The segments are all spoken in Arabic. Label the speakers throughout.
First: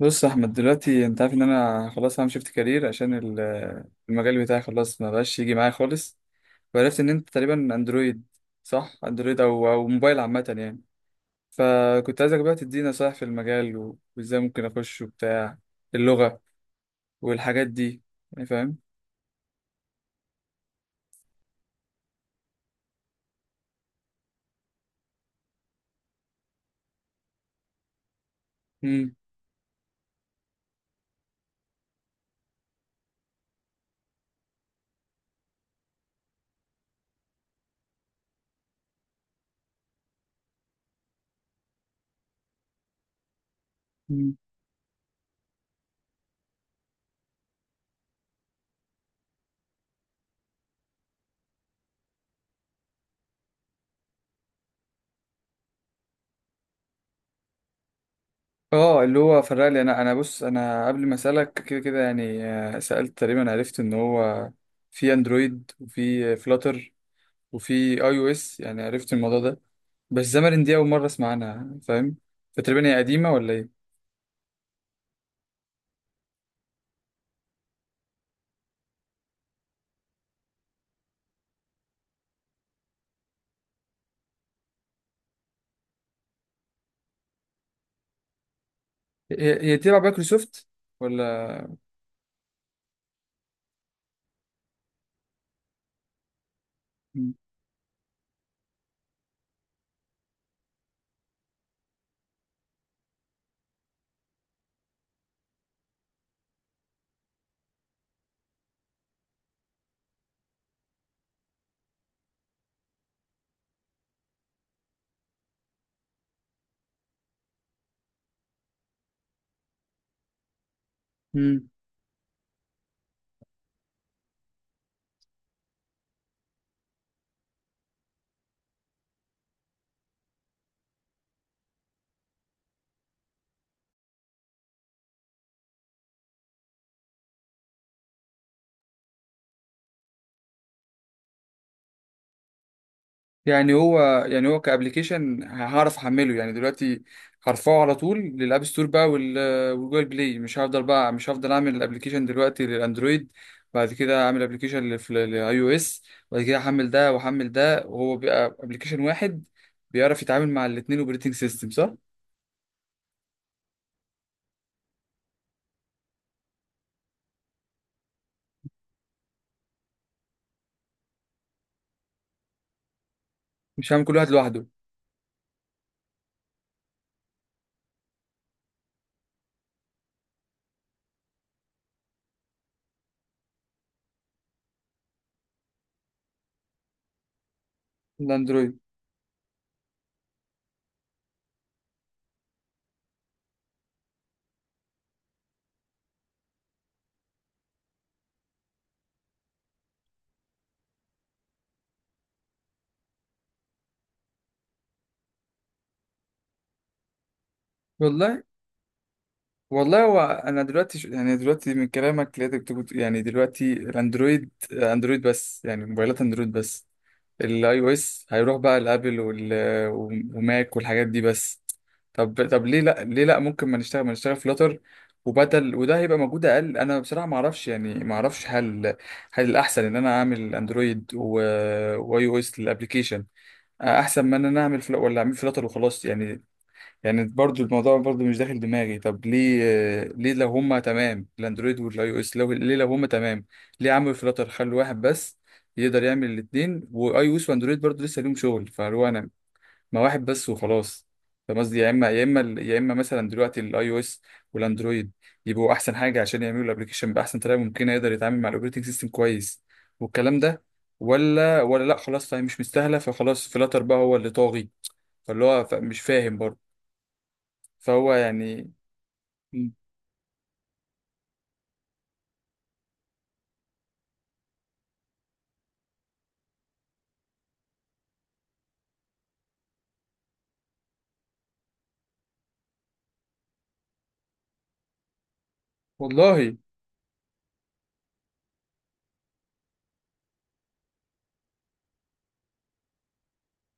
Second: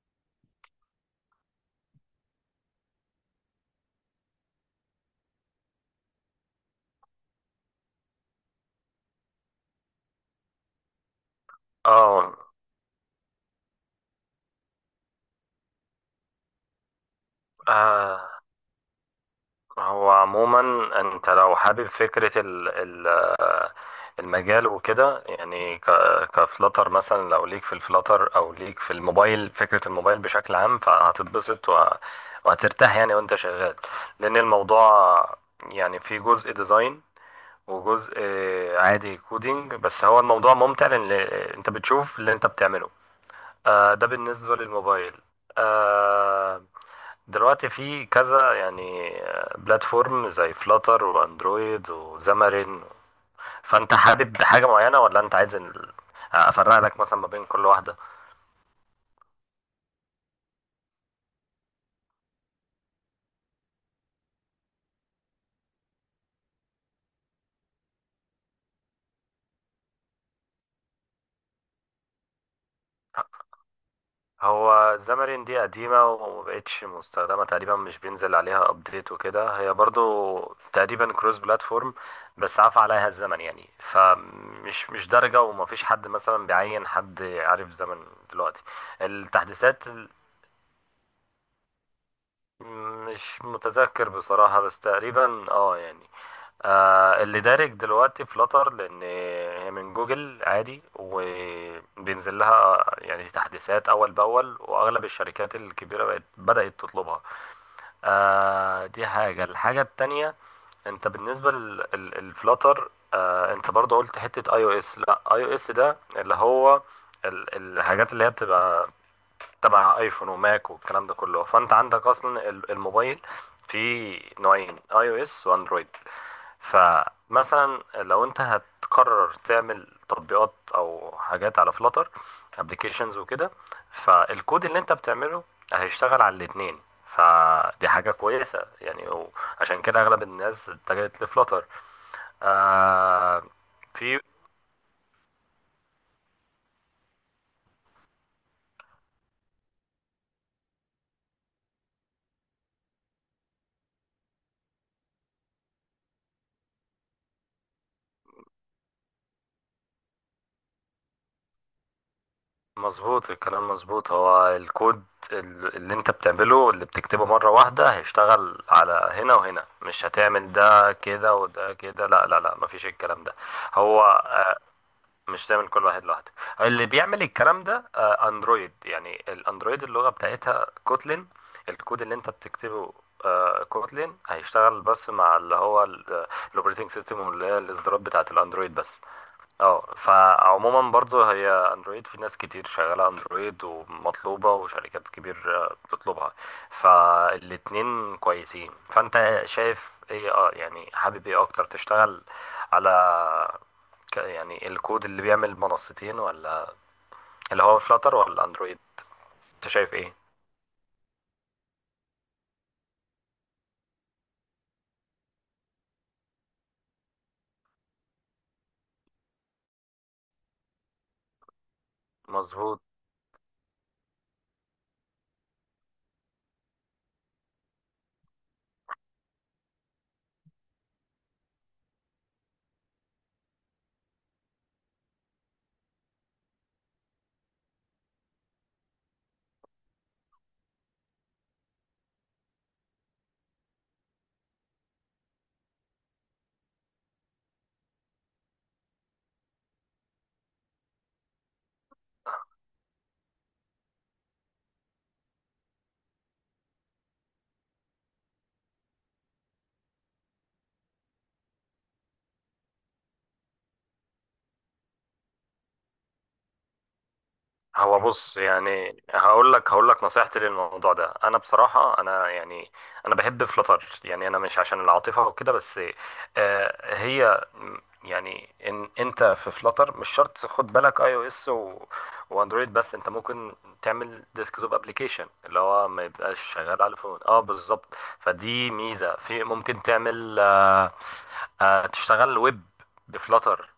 Speaker 1: بص يا احمد، دلوقتي انت عارف ان انا خلاص هعمل شيفت كارير عشان المجال بتاعي خلاص ما بقاش يجي معايا خالص. وعرفت ان انت تقريبا اندرويد، صح؟ اندرويد او موبايل عامه يعني. فكنت
Speaker 2: اه
Speaker 1: عايزك بقى تدينا نصايح في المجال و- وازاي ممكن اخش وبتاع اللغه والحاجات دي،
Speaker 2: آه،
Speaker 1: يعني فاهم.
Speaker 2: هو عموما، انت لو حابب فكرة ال المجال وكده يعني كفلتر مثلا، لو ليك في الفلتر او ليك في
Speaker 1: امم
Speaker 2: الموبايل، فكرة الموبايل بشكل عام، فهتتبسط وهترتاح يعني وانت شغال. لان الموضوع يعني في جزء ديزاين وجزء عادي كودينج، بس هو الموضوع ممتع لان انت بتشوف اللي انت بتعمله. ده
Speaker 1: مم.
Speaker 2: بالنسبة للموبايل. آه، دلوقتي في كذا يعني بلاتفورم زي فلاتر واندرويد وزامرين، فانت حابب حاجة معينة ولا انت عايز افرق لك مثلا ما بين كل واحدة؟
Speaker 1: اه، اللي هو فرق لي. انا بص، انا قبل ما اسالك كده كده يعني، سالت تقريبا، عرفت ان هو في اندرويد وفي فلاتر وفي اي او اس، يعني عرفت الموضوع ده. بس زمرين دي أول مرة أسمع عنها، فاهم؟ فتقريبا هي قديمة ولا إيه؟
Speaker 2: هو زامرين دي قديمة ومبقتش مستخدمة تقريبا، مش بينزل عليها ابديت وكده. هي برضو تقريبا كروس بلاتفورم، بس عفى عليها الزمن يعني، فمش مش درجة، ومفيش حد مثلا بيعين حد عارف زمن دلوقتي
Speaker 1: هي
Speaker 2: التحديثات.
Speaker 1: تبع مايكروسوفت ولا؟
Speaker 2: مش متذكر بصراحة، بس تقريبا يعني اللي دارج دلوقتي فلاتر، لأن هي من جوجل عادي وبينزل لها يعني تحديثات أول بأول، وأغلب الشركات الكبيرة بقت بدأت تطلبها. دي حاجة. الحاجة التانية، انت بالنسبة للفلاتر، انت برضو قلت حتة اي او اس. لا، اي او اس ده اللي هو الحاجات اللي هي بتبقى تبع ايفون وماك والكلام ده كله.
Speaker 1: مم.
Speaker 2: فانت عندك اصلا الموبايل فيه نوعين، اي او اس واندرويد. فمثلا لو انت هتقرر تعمل تطبيقات او حاجات على فلاتر، ابلكيشنز وكده، فالكود اللي انت بتعمله هيشتغل على الاتنين. فدي حاجة كويسة يعني، عشان كده اغلب الناس اتجهت لفلاتر. آه
Speaker 1: يعني هو.
Speaker 2: في.
Speaker 1: يعني هو كأبليكيشن هعرف أحمله يعني دلوقتي، هرفعه على طول للأب ستور بقى وال- والجوجل بلاي. مش هفضل أعمل الأبليكيشن دلوقتي للأندرويد، بعد كده أعمل أبليكيشن للأي أو إس. بعد كده أحمل ده وأحمل ده، وهو بيبقى أبليكيشن واحد بيعرف يتعامل مع الاتنين أوبريتنج سيستم، صح؟
Speaker 2: مظبوط. الكلام مظبوط. هو الكود اللي انت بتعمله اللي بتكتبه مرة واحدة هيشتغل على هنا وهنا، مش هتعمل ده كده وده كده. لا، لا، لا، مفيش الكلام ده.
Speaker 1: مش
Speaker 2: هو
Speaker 1: هعمل كل واحد
Speaker 2: آه،
Speaker 1: لوحده.
Speaker 2: مش تعمل كل واحد لوحده. اللي بيعمل الكلام ده اندرويد يعني، الاندرويد اللغة بتاعتها كوتلين. الكود اللي انت بتكتبه كوتلين هيشتغل بس مع اللي هو الاوبريتنج سيستم، واللي هي الاصدارات بتاعت الاندرويد
Speaker 1: الأندرويد.
Speaker 2: بس. اه فعموما برضو هي اندرويد، في ناس كتير شغالة اندرويد ومطلوبة، وشركات كبير بتطلبها. فالاتنين كويسين. فانت شايف ايه يعني، حابب ايه اكتر تشتغل على يعني الكود اللي بيعمل منصتين، ولا اللي هو فلاتر،
Speaker 1: والله،
Speaker 2: ولا اندرويد؟ انت شايف
Speaker 1: والله
Speaker 2: ايه؟
Speaker 1: هو انا دلوقتي يعني دلوقتي من كلامك لقيتك بتقول يعني دلوقتي، الاندرويد اندرويد بس، يعني موبايلات اندرويد بس. الاي او اس هيروح بقى لابل وال... وماك والحاجات دي بس. طب ليه
Speaker 2: مظبوط.
Speaker 1: لا ليه لا ممكن ما نشتغل فلاتر، وبدل وده هيبقى موجود اقل. انا بصراحه ما اعرفش، يعني ما اعرفش هل الاحسن ان انا اعمل اندرويد و... واي او اس للابلكيشن، احسن ما ان انا اعمل ولا اعمل فلاتر وخلاص يعني؟ يعني برضو الموضوع برضو مش داخل دماغي. طب ليه لو هما تمام الاندرويد والاي او اس، لو ليه لو هما تمام، ليه عملوا فلاتر؟ خلوا واحد بس يقدر يعمل الاثنين واي او اس واندرويد. برضو لسه ليهم شغل، فهو انا ما واحد بس وخلاص. فاهم قصدي؟ يا اما مثلا دلوقتي الاي او اس والاندرويد يبقوا احسن حاجه عشان يعملوا الابلكيشن باحسن طريقه ممكنه، يقدر يتعامل مع الاوبريتنج سيستم كويس، والكلام ده. ولا لا خلاص، طيب مش مستاهله، فخلاص فلاتر بقى هو اللي طاغي. فاللي هو مش فاهم برضه.
Speaker 2: هو
Speaker 1: فهو
Speaker 2: بص
Speaker 1: يعني.
Speaker 2: يعني، هقول لك
Speaker 1: مم.
Speaker 2: هقول لك نصيحتي للموضوع ده. انا بصراحه انا يعني انا بحب فلتر، يعني انا مش عشان العاطفه وكده بس. هي يعني ان انت في فلتر مش شرط خد بالك اي او اس واندرويد، بس انت ممكن تعمل ديسكتوب ابلكيشن اللي هو ما يبقاش
Speaker 1: والله.
Speaker 2: شغال على الفون. اه، بالظبط. فدي ميزه، في ممكن تعمل تشتغل ويب بفلتر.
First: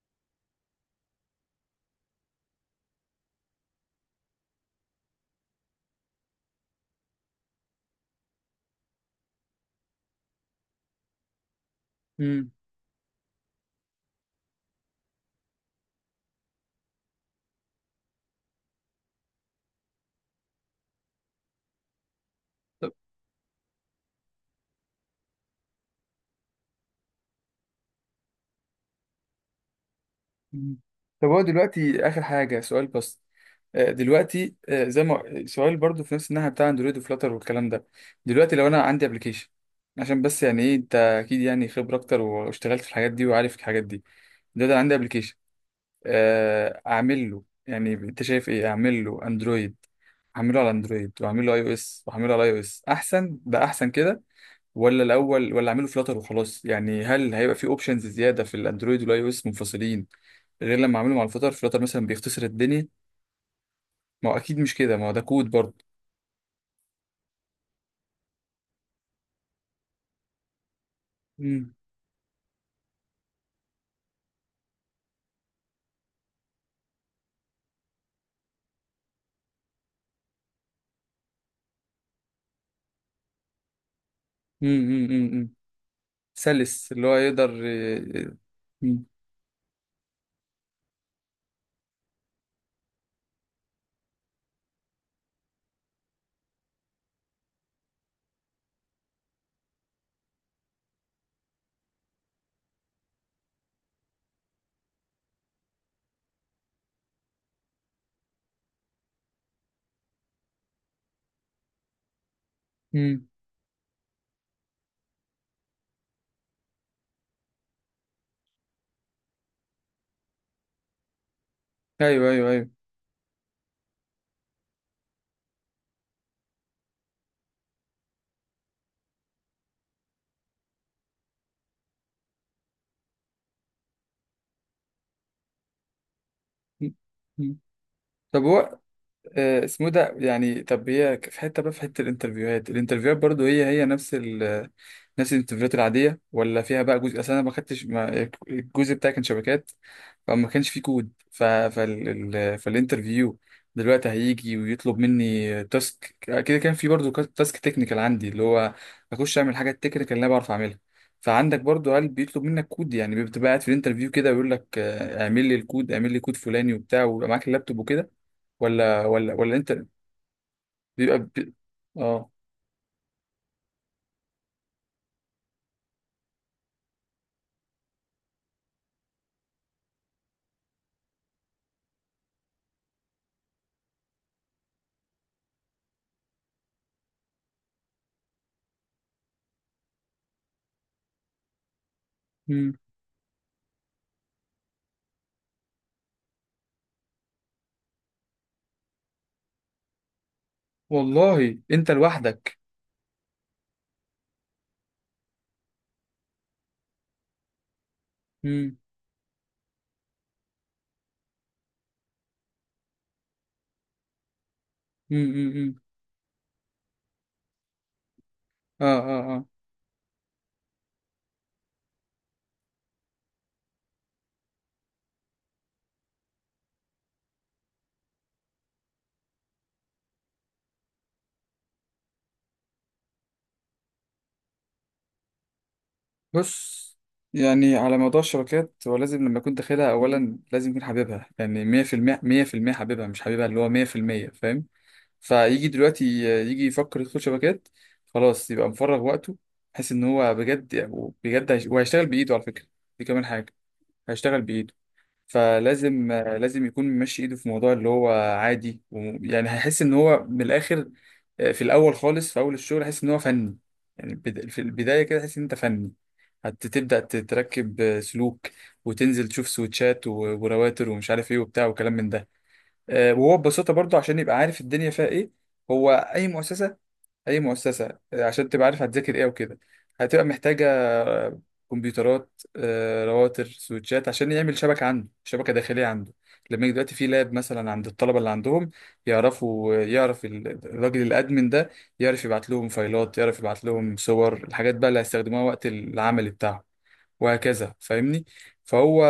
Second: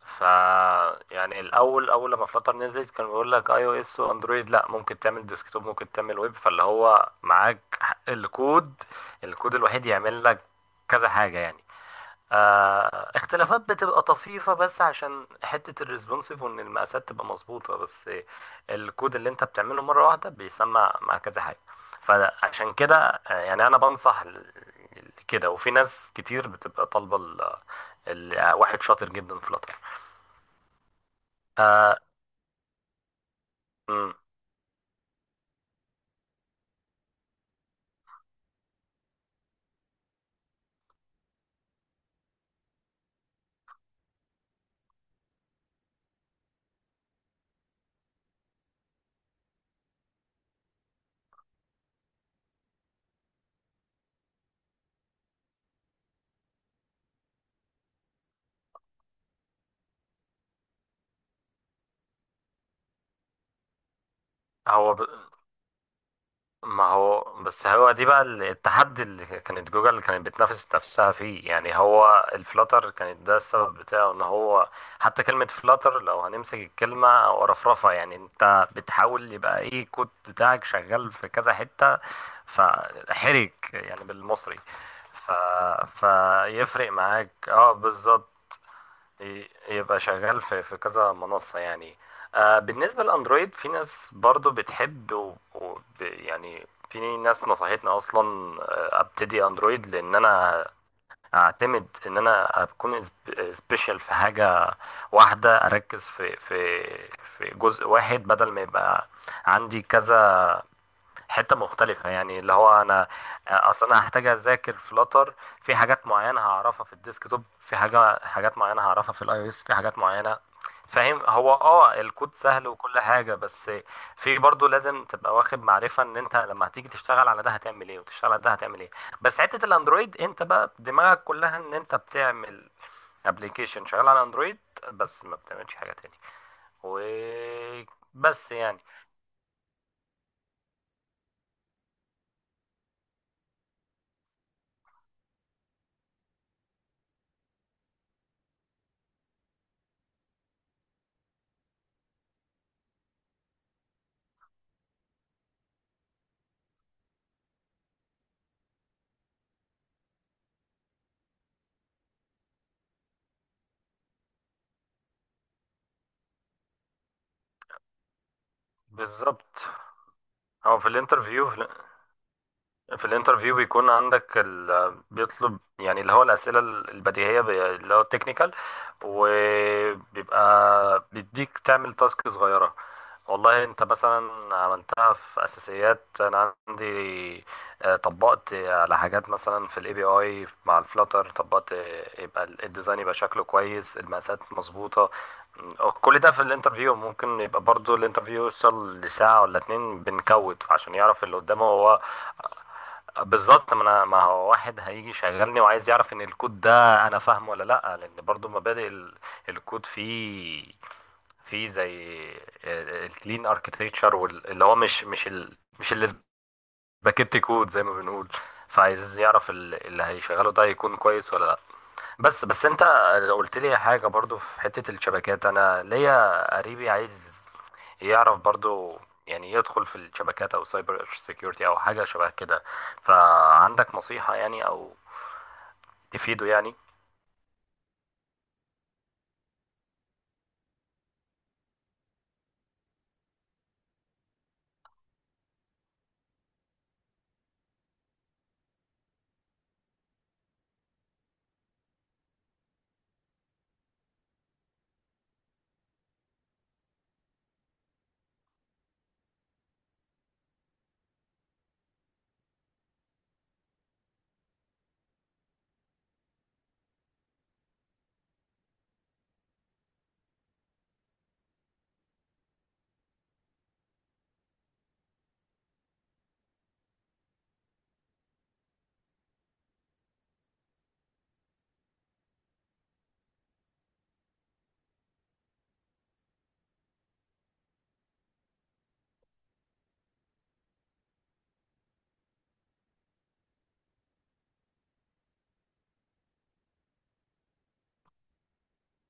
Speaker 2: ف يعني الاول لما فلاتر نزلت كان بيقول لك اي او اس واندرويد. لا، ممكن تعمل ديسكتوب، ممكن تعمل ويب. فاللي هو معاك حق، الكود الوحيد يعمل لك كذا حاجه يعني.
Speaker 1: مم.
Speaker 2: اختلافات بتبقى طفيفه بس، عشان حته الريسبونسيف وان المقاسات تبقى مظبوطه. بس الكود اللي انت بتعمله مره واحده بيسمع مع كذا حاجه. فعشان
Speaker 1: طب.
Speaker 2: كده يعني انا بنصح كده، وفي ناس كتير بتبقى طالبه واحد شاطر جدا في فلاتر.
Speaker 1: مم. طب هو
Speaker 2: آه
Speaker 1: دلوقتي آخر حاجة، سؤال بس.
Speaker 2: مم.
Speaker 1: دلوقتي، زي ما سؤال برضو في نفس الناحية بتاع اندرويد وفلاتر والكلام ده. دلوقتي لو أنا عندي ابلكيشن، عشان بس يعني إيه، أنت أكيد يعني خبرة أكتر واشتغلت في الحاجات دي وعارف الحاجات دي. دلوقتي أنا عندي ابلكيشن، أعمل له يعني، أنت شايف إيه أعمل له؟ أندرويد، أعمله على أندرويد وأعمله على أي أو إس، وأعمله على أي أو إس أحسن، ده أحسن كده ولا الاول، ولا اعمله فلاتر وخلاص يعني؟ هل هيبقى في اوبشنز زياده في الاندرويد والاي او اس منفصلين غير لما اعمله مع الفلاتر؟ فلاتر مثلا بيختصر الدنيا. ما هو اكيد مش
Speaker 2: هو
Speaker 1: كده،
Speaker 2: ب...
Speaker 1: ما هو ده كود برضه.
Speaker 2: ما هو بس هو دي بقى التحدي اللي كانت جوجل كانت بتنافس نفسها فيه
Speaker 1: امم.
Speaker 2: يعني. هو الفلاتر كانت ده السبب بتاعه، ان هو حتى كلمة فلاتر لو هنمسك الكلمة ورفرفة، يعني انت بتحاول يبقى ايه الكود بتاعك شغال في كذا حتة. فحرك يعني بالمصري.
Speaker 1: امم.
Speaker 2: ف...
Speaker 1: امم. أمم. سلس،
Speaker 2: فيفرق
Speaker 1: اللي هو
Speaker 2: معاك
Speaker 1: يقدر
Speaker 2: اه بالظبط.
Speaker 1: أمم.
Speaker 2: يبقى شغال في كذا منصة يعني. بالنسبة للأندرويد، في ناس برضو بتحب يعني في ناس نصحتني أصلا أبتدي أندرويد، لأن أنا أعتمد إن أنا أكون سبيشال في حاجة واحدة، أركز في جزء واحد بدل ما يبقى عندي كذا حتة مختلفة يعني. اللي هو أنا
Speaker 1: أمم.
Speaker 2: أصلا أنا هحتاج أذاكر فلاتر، في حاجات معينة هعرفها في الديسكتوب، في حاجة حاجات معينة هعرفها في الأي أو إس، في حاجات معينة. فاهم. هو
Speaker 1: ايوه،
Speaker 2: الكود
Speaker 1: ايوه،
Speaker 2: سهل
Speaker 1: ايوه.
Speaker 2: وكل حاجة بس، في برضه لازم تبقى واخد معرفة ان انت لما هتيجي تشتغل على ده هتعمل ايه، وتشتغل على ده هتعمل ايه. بس حتة الاندرويد انت بقى دماغك كلها ان انت بتعمل ابلكيشن شغال على اندرويد بس، ما بتعملش حاجة تاني
Speaker 1: أمم. أمم. طب
Speaker 2: وبس
Speaker 1: هو،
Speaker 2: يعني.
Speaker 1: اسمه ده يعني. طب هي في حته بقى، في حته الانترفيوهات، الانترفيوهات برضه هي نفس الانترفيوهات العاديه، ولا فيها بقى جزء؟ اصل انا ما خدتش، الجزء بتاعي كان شبكات، فما كانش في كود. فالانترفيو دلوقتي هيجي ويطلب مني تاسك، كده كان في برضو تاسك تكنيكال عندي، اللي هو اخش اعمل حاجات تكنيكال اللي انا بعرف اعملها. فعندك برضو قال بيطلب منك كود؟ يعني بتبقى قاعد في الانترفيو كده ويقول لك، اعمل لي الكود، اعمل لي كود فلاني وبتاع، ويبقى معاك اللابتوب وكده، ولا
Speaker 2: بالظبط.
Speaker 1: انت؟
Speaker 2: هو في
Speaker 1: بيبقى
Speaker 2: الانترفيو
Speaker 1: بي... اه.
Speaker 2: في الانترفيو بيكون عندك بيطلب يعني اللي هو الأسئلة البديهية، اللي هو التكنيكال، وبيبقى بيديك تعمل تاسك صغيرة. والله انت مثلا عملتها في اساسيات انا عندي، طبقت على حاجات مثلا في الاي بي اي مع الفلاتر، طبقت يبقى
Speaker 1: مم.
Speaker 2: الديزاين يبقى شكله كويس، المقاسات مظبوطه. كل ده في الانترفيو ممكن يبقى برضو الانترفيو يوصل لساعه ولا اتنين بنكود، عشان يعرف اللي
Speaker 1: والله
Speaker 2: قدامه
Speaker 1: انت
Speaker 2: هو.
Speaker 1: لوحدك؟
Speaker 2: بالظبط. ما انا، ما هو واحد هيجي يشغلني وعايز يعرف ان الكود ده انا فاهمه ولا لا، لان برضو
Speaker 1: امم.
Speaker 2: مبادئ الكود فيه زي الكلين اركتكتشر، اللي هو
Speaker 1: امم. امم.
Speaker 2: مش اللي سباكيت كود زي ما بنقول.
Speaker 1: اه.
Speaker 2: فعايز
Speaker 1: اه.
Speaker 2: يعرف اللي هيشغله ده يكون كويس ولا لا. بس انت قلت لي حاجه برضو في حته الشبكات. انا ليا قريبي عايز يعرف برضو يعني، يدخل في الشبكات او سايبر سيكيورتي او حاجه شبه كده. فعندك نصيحه يعني، او تفيده يعني؟
Speaker 1: بص، يعني على موضوع الشبكات، هو لازم لما يكون داخلها أولا لازم يكون حبيبها، يعني 100%، 100% حبيبها، مش حبيبها اللي هو 100%، فاهم؟ فيجي دلوقتي، يجي يفكر يدخل شبكات، خلاص يبقى مفرغ وقته، بحيث إن هو بجد بجد وهيشتغل بإيده، على فكرة. دي كمان حاجة، هيشتغل بإيده. فلازم يكون ماشي إيده في موضوع، اللي هو عادي. يعني هيحس إن هو من الآخر، في الأول خالص، في أول الشغل هيحس إن هو فني، يعني في البداية كده تحس إن أنت فني. هتبدأ تركب سلوك، وتنزل تشوف سويتشات و- ورواتر ومش عارف ايه وبتاع وكلام من ده، وهو ببساطة برضو، عشان يبقى عارف الدنيا فيها ايه. هو أي مؤسسة، أي مؤسسة، عشان تبقى عارف هتذاكر ايه وكده، هتبقى محتاجة آه، كمبيوترات، رواتر، سويتشات، عشان يعمل شبكة عنده، شبكة داخلية عنده. لما يجي دلوقتي في لاب مثلا عند الطلبة اللي عندهم، يعرفوا، يعرف الراجل الأدمن ده يعرف يبعت لهم فايلات، يعرف يبعت لهم صور، الحاجات بقى اللي هيستخدموها وقت العمل بتاعهم، وهكذا، فاهمني؟ فهو،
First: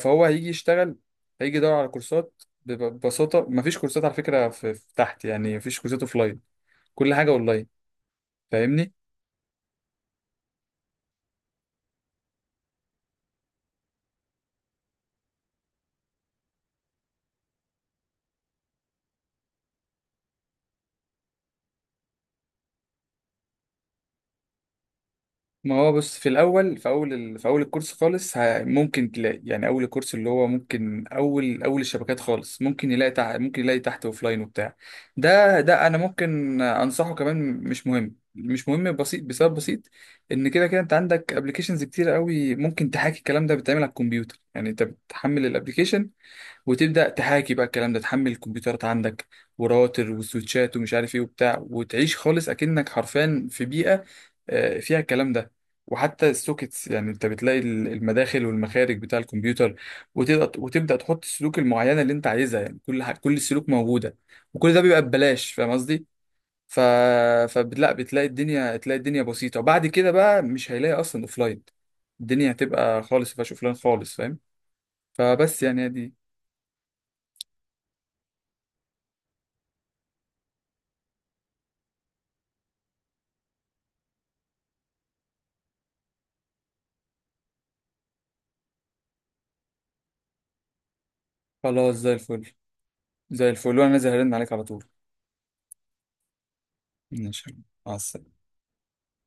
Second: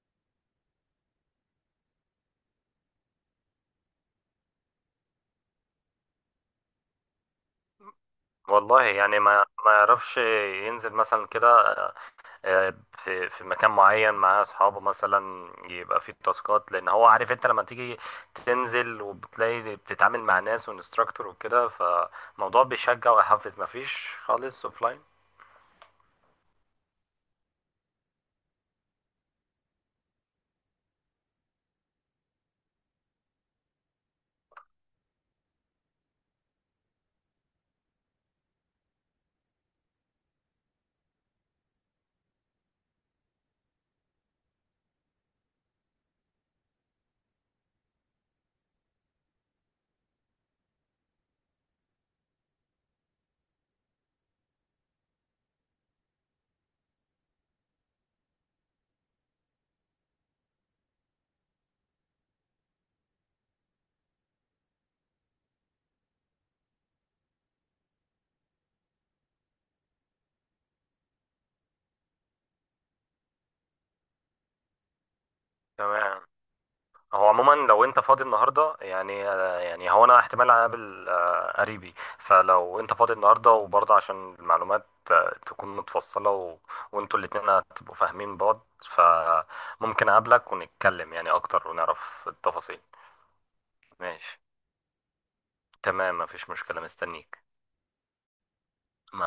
Speaker 1: فهو هيجي يشتغل، هيجي يدور على كورسات، ببساطة مفيش كورسات على فكرة في تحت، يعني مفيش كورسات اوفلاين، كل حاجة اونلاين،
Speaker 2: والله
Speaker 1: فاهمني؟
Speaker 2: يعني، ما يعرفش ينزل مثلا كده آه، في مكان معين مع اصحابه، مثلا يبقى فيه تاسكات، لان هو عارف انت لما تيجي تنزل وبتلاقي بتتعامل مع ناس وانستراكتور وكده، فالموضوع بيشجع ويحفز. ما فيش خالص اوفلاين.
Speaker 1: ما هو بص، في اول الكورس خالص، ممكن تلاقي يعني، اول الكورس اللي هو ممكن، اول الشبكات خالص ممكن يلاقي ممكن يلاقي تحت اوفلاين وبتاع. ده انا ممكن انصحه كمان، مش مهم، مش مهم، بسيط، بسبب بسيط، ان كده كده انت عندك ابلكيشنز كتير قوي، ممكن تحاكي الكلام ده بتتعمل على الكمبيوتر، يعني انت بتحمل الابلكيشن وتبدا تحاكي بقى الكلام ده، تحمل الكمبيوترات عندك، وراوتر وسويتشات ومش عارف ايه وبتاع، وتعيش خالص اكنك حرفيا في بيئه فيها الكلام ده. وحتى السوكيتس، يعني انت بتلاقي المداخل والمخارج بتاع الكمبيوتر، وتبدا تحط السلوك المعينه اللي انت عايزها، يعني كل السلوك موجوده، وكل ده بيبقى ببلاش، فاهم قصدي؟ ف فلا بتلاقي الدنيا، تلاقي الدنيا بسيطه، وبعد كده بقى مش هيلاقي اصلا اوفلاين. الدنيا هتبقى خالص مفيهاش اوفلاين خالص، فاهم؟ فبس يعني دي.
Speaker 2: تمام. هو عموما لو انت فاضي النهارده يعني هو انا احتمال اقابل قريبي. فلو انت فاضي النهارده وبرضه عشان المعلومات تكون متفصله وانتوا الاتنين هتبقوا فاهمين بعض، فممكن اقابلك ونتكلم يعني اكتر
Speaker 1: خلاص، زي
Speaker 2: ونعرف
Speaker 1: الفل.
Speaker 2: التفاصيل.
Speaker 1: زي الفل، وانا نازل هرن
Speaker 2: ماشي.
Speaker 1: عليك على طول.
Speaker 2: تمام. مفيش مشكله. مستنيك.
Speaker 1: ماشي، مع السلامة.